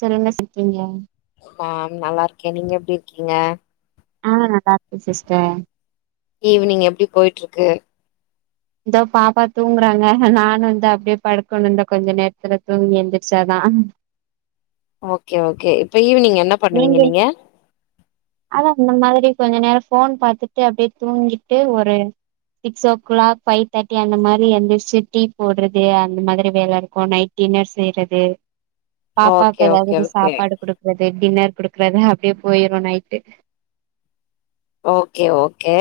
சொல்லுங்க இருக்கீங்க ஆம் நல்லா இருக்கே நீங்க எப்டி இருக்கீங்க ஆ நல்லா இருக்கே சிஸ்டர் ஈவினிங் எப்டி போயிட்ருக்கு இதோ பாப்பா தூங்குறாங்க நானு வந்து அப்டியே படுக்கணு இந்தா கொஞ்ச நேரத்ல தூங்கி எந்த்ரிச்சாதா அ ஓகே ஓகே இப்ப ஈவ்னிங் நீங்க அதா இந்த மாதிரி கொஞ்ச நேரொ ஃபோன் பாத்துட்டு அப்டியே தூங்கிட்டு ஒரு சிக்ஸ் ஓ க்ளாக் ஃபை தேட்டி அந்த மாரி எந்திர்ச்சி டீ போட்றது அந்த மாதிரி வேல இருக்கு நைட் டின்னர் செய்றது ஓகே பாப்பாக்கு ஏதாவ்து ஓகே இது ஓகே சாப்பாடு குடுக்கற் கு டின்னர் குடுக்றது அப்டியே பொய்ரு நைட்டு ஓகே ஓகே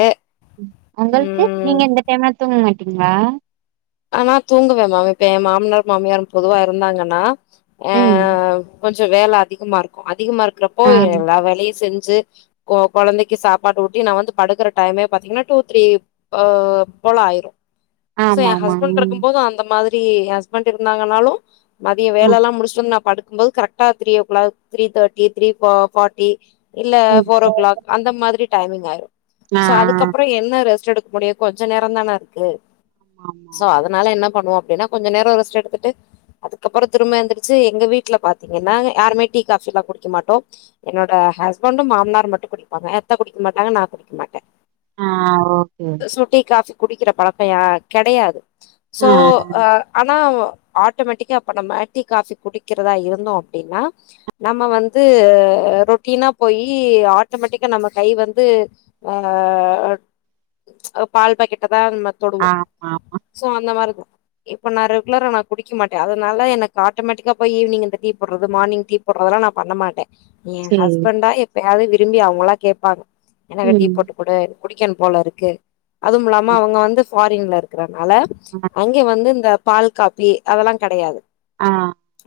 ஒங்கள்க்கு ம் நீங்க இந்த டைம்லா தூங்க மாட் டீங்ளா அ நா தூங்குவ மேம் இப்ப ஏ மாம்னார் மாமியாரும் பொதுவா இருந்தாங்கன்னா ஆ ம் கொஞ்சோ வேல அதிகமாருக்கு அதிகமாருக்கறப்போ ஆ எல்லா வேலையு செஞ்சு ச்சு கொ கொழந்தைக்கு சாப்பாடு ஊட்டி நா வந்து படுக்கற டைமே பாத்தீங்கன்னா டூ த்ரீ ஆ ப்போலாயிரு ஆமா ஆமா ஹஸ்பண்டு ம் இருக்கும் போது அந்த மாதிரி ஹஸ்பண்ட் இருந்தாங்கனாலு மதிய வேலல்லா முடிச்சுட்டு வந்து நா படுக் கும்போது கரெக்டா three o'clock three thirty three பா ஃபாட்டி இல்ல ம் போர் ஓ ம் கிளாக் அந்த மாதிரி டைமிங் ஆயிரும் ஆ சோ அதுக்கப்புறோ என்ன ரெஸ்ட் எடு முடியு கொஞ்சோ நேரோ தான இருக்கு ஆமா சோ அதனால என்ன பண்ணுவோ அப்டின்னா கொஞ்சோ நேரோ ரெஸ்டெடுத்துட்டு அதுக்கப்புறோ திரும்ப எந்துருச்சு எங்க வீட்ல பாத்தீங்கன்னா யாருமே டீ காஃபில்லா குடிக்க மாட்டோ என்னோட ஹ ஹஸ்பண்டும் மாமனாரு மட்டும் குடிப்பாங்க எத்த குடிக்க மாட்டாங்க நா குடிக்க மாட்ட ஆ ஓகே ஓகே குடிக்கிற பழக்கோ யா கெடையாது சோ ஆ ஆனா ஆட்டோமேட்டிக்கா அப்ப நம்ம டீ காஃபி குடிக்கறதா இருந்தோ அப்டின்னா நம்ம வந்து அ ரொட்டீனா போயி ஆட்டோமேட்டிக்கா நம்ம கை வந்து ஆ அ பால் பாக்கெட்டு ஆமா ஆமா சோ அந்த மாரிதா இப்ப நா ரெகுலரா நா குடிக்க மாட்டே அதனால எனக்கு ஆட்டோமேட்டிக்கா போய் ஈவினிங் இந்த டீ போடுறது மார்னிங் டீ போடுறதா இதுலா நா பண்ண மாட்டே ஏ சேரி ஹஸ்பண்டா எப்பயாவது விரும்பி அவங்களா கேட்பாங்க எனக்கு டீ ம் போட்டு கூடுன் குடிக்கின் போலருக்கு அதுவுமில்லாம அவுங்க வந்து ஃபாரின்ல இருக்கறனால ஆ அங்கே வந்து இந்த பால் காப்பி அதெல்லா கெடையாது ஆ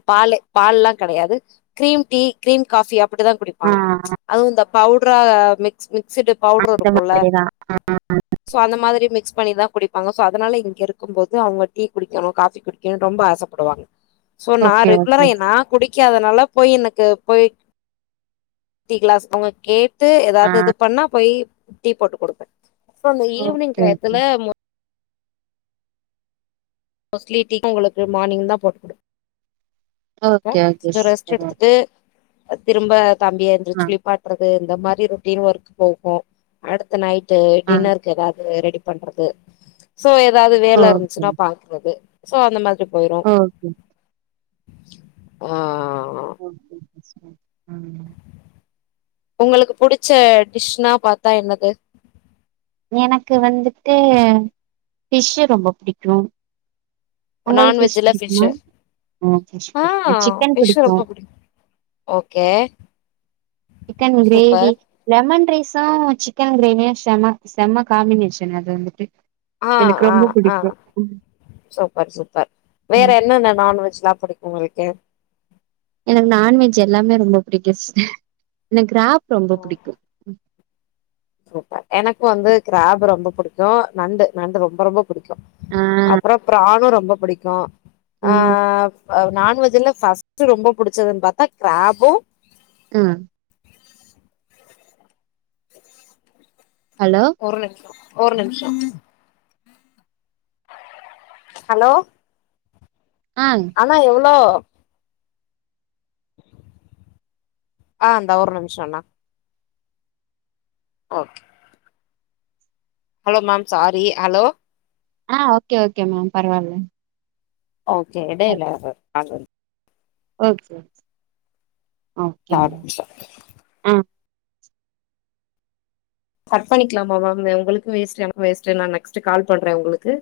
பாலு பால்லா கெடையாது கிரீம் டீ கிரீம் காஃபி அப்டிதா ஆ குடிப்பாங்க அதுவு இந்த பவுட் ப்புறோ மிக்ஸ் ஸுடு இந்த பவுடர்ருக்குல்ல மாதிரிதா சோ அந்த மாதிரி மிக்ஸ் பண்ணிதா குடிப்பாங்க சோ அதனால இங்க இருக்கு போது அவுங்க டீ குடிக்கணு காஃபி குடிக்கணுன்னு ரொம்ப ஆசப்படுவாங்க சோ நா ஓகே ரெகுலரா ஓகே என் நா குடிக்காத நல்லா போய் எனக்கு போய் டீ கிளாஸ் அவுங்க கேட் டு ஆ ஏதாவது இது பண்ணா போய் டீ போட்டு குடுப்பே சோ அந்த ஈவினிங் ஓகே டயத்துல மோஸ்ட்லி டீ அவுங்களுக்கு மார்னிங் தா போட்டுக்குடுப் த ஓகே ஓகே சிஸ்டர் ஸரெஸ்ட்டுத்துட்டு திரும்ப தம்பிய ஆ எழுந்துருச்சி குளிப்பாட்டுறது இந்த மாதிரி ரொட்டின் ஒர்க் போகு அடுத்த நைட்டு ஆ டின்னருக்கு ஏதாவ்து ரெடி பண்றது சோ ஏதாவது வேல இருந்துச்சுன்னா பாக்கறது சோ அந்த மாதிரி போயிரு ஆ ஓகே ஆ ஓகே சிஸ் ம் உங்களுக்கு புடிச்ச டிஷ்னா பாத்தா என்னது எனக்கு வந்துட்டு ஃப்ஷு ரொம்ப புடிக்கு உங்களுக்கு ஃப்ஷ் நான்வெஜ்ல பிடிக்குமா் ஃபிஷ்ஷு அ ஃப்ஷ் ஆ புடிக்கு சிக்கன் ஃபிஷ் புடிக்கு ரொம்ப okay chicken gravy super lemon ரை ஸல்லா சிக்கன் கிரேவியு செம்ம செம்ம காம்பினேஷன் அது வந்துட்டு ஆ எனக்கு ஆ ரொம்ப ஆ புடிக்கு சூப்பர் சூப்பர் வேற ம். என்னென்ன நான்வெஜ்லா புடிக்கு உங்களுக்கு எனக்கு நான்வெஜ் எல்லாமே ரொம்ப பிடிக்கும் சிஸ் எனக்கு க்ராப் ரொம்ப புடிக்கு சூப்பர் எனக்கு வந்து க்ராப் ரொம்ப புடிக்கு நண்டு நண்டு ரொம்ப ரொம்ப புடிக்கு ஆ அப்புறோ ப்ரான்னு ரொம்ப புடிக்கு ஆ ம் நான்வெஜ்ல ஃபஸ்ட்டு ரொம்ப புடிச்சதுன்னு பாத்தா க்ராபு ம் [unintelligible] ஹலோ ஒரு நிம்ஷோ ஒரு நிம்ஷோ ஹலோ ஆ அண்ணா எவ்ளோ ஆ அந்தா ஒரு நிமிஷொனா okay hello ma'am sorry hello ஆ ஓகே ஓகே மேம் பரவாயில்ல ஓகே எடைல ஆளு சர் சரி சரி சரி ஆ ஒகேங்க ஆ கர் பண்ணிக்குலாமா மேம் ஆ உங்களுக்கு வேஸ்ட் என்னக்ஙு வேஸ்ட்டு நா நெக்ஸ்ட்டு கால் பண்றே உங்களுக்கு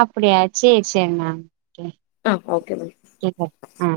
அப்டியா சே சே மா கே ஆ ஓகே மேம் கேக்க ஆ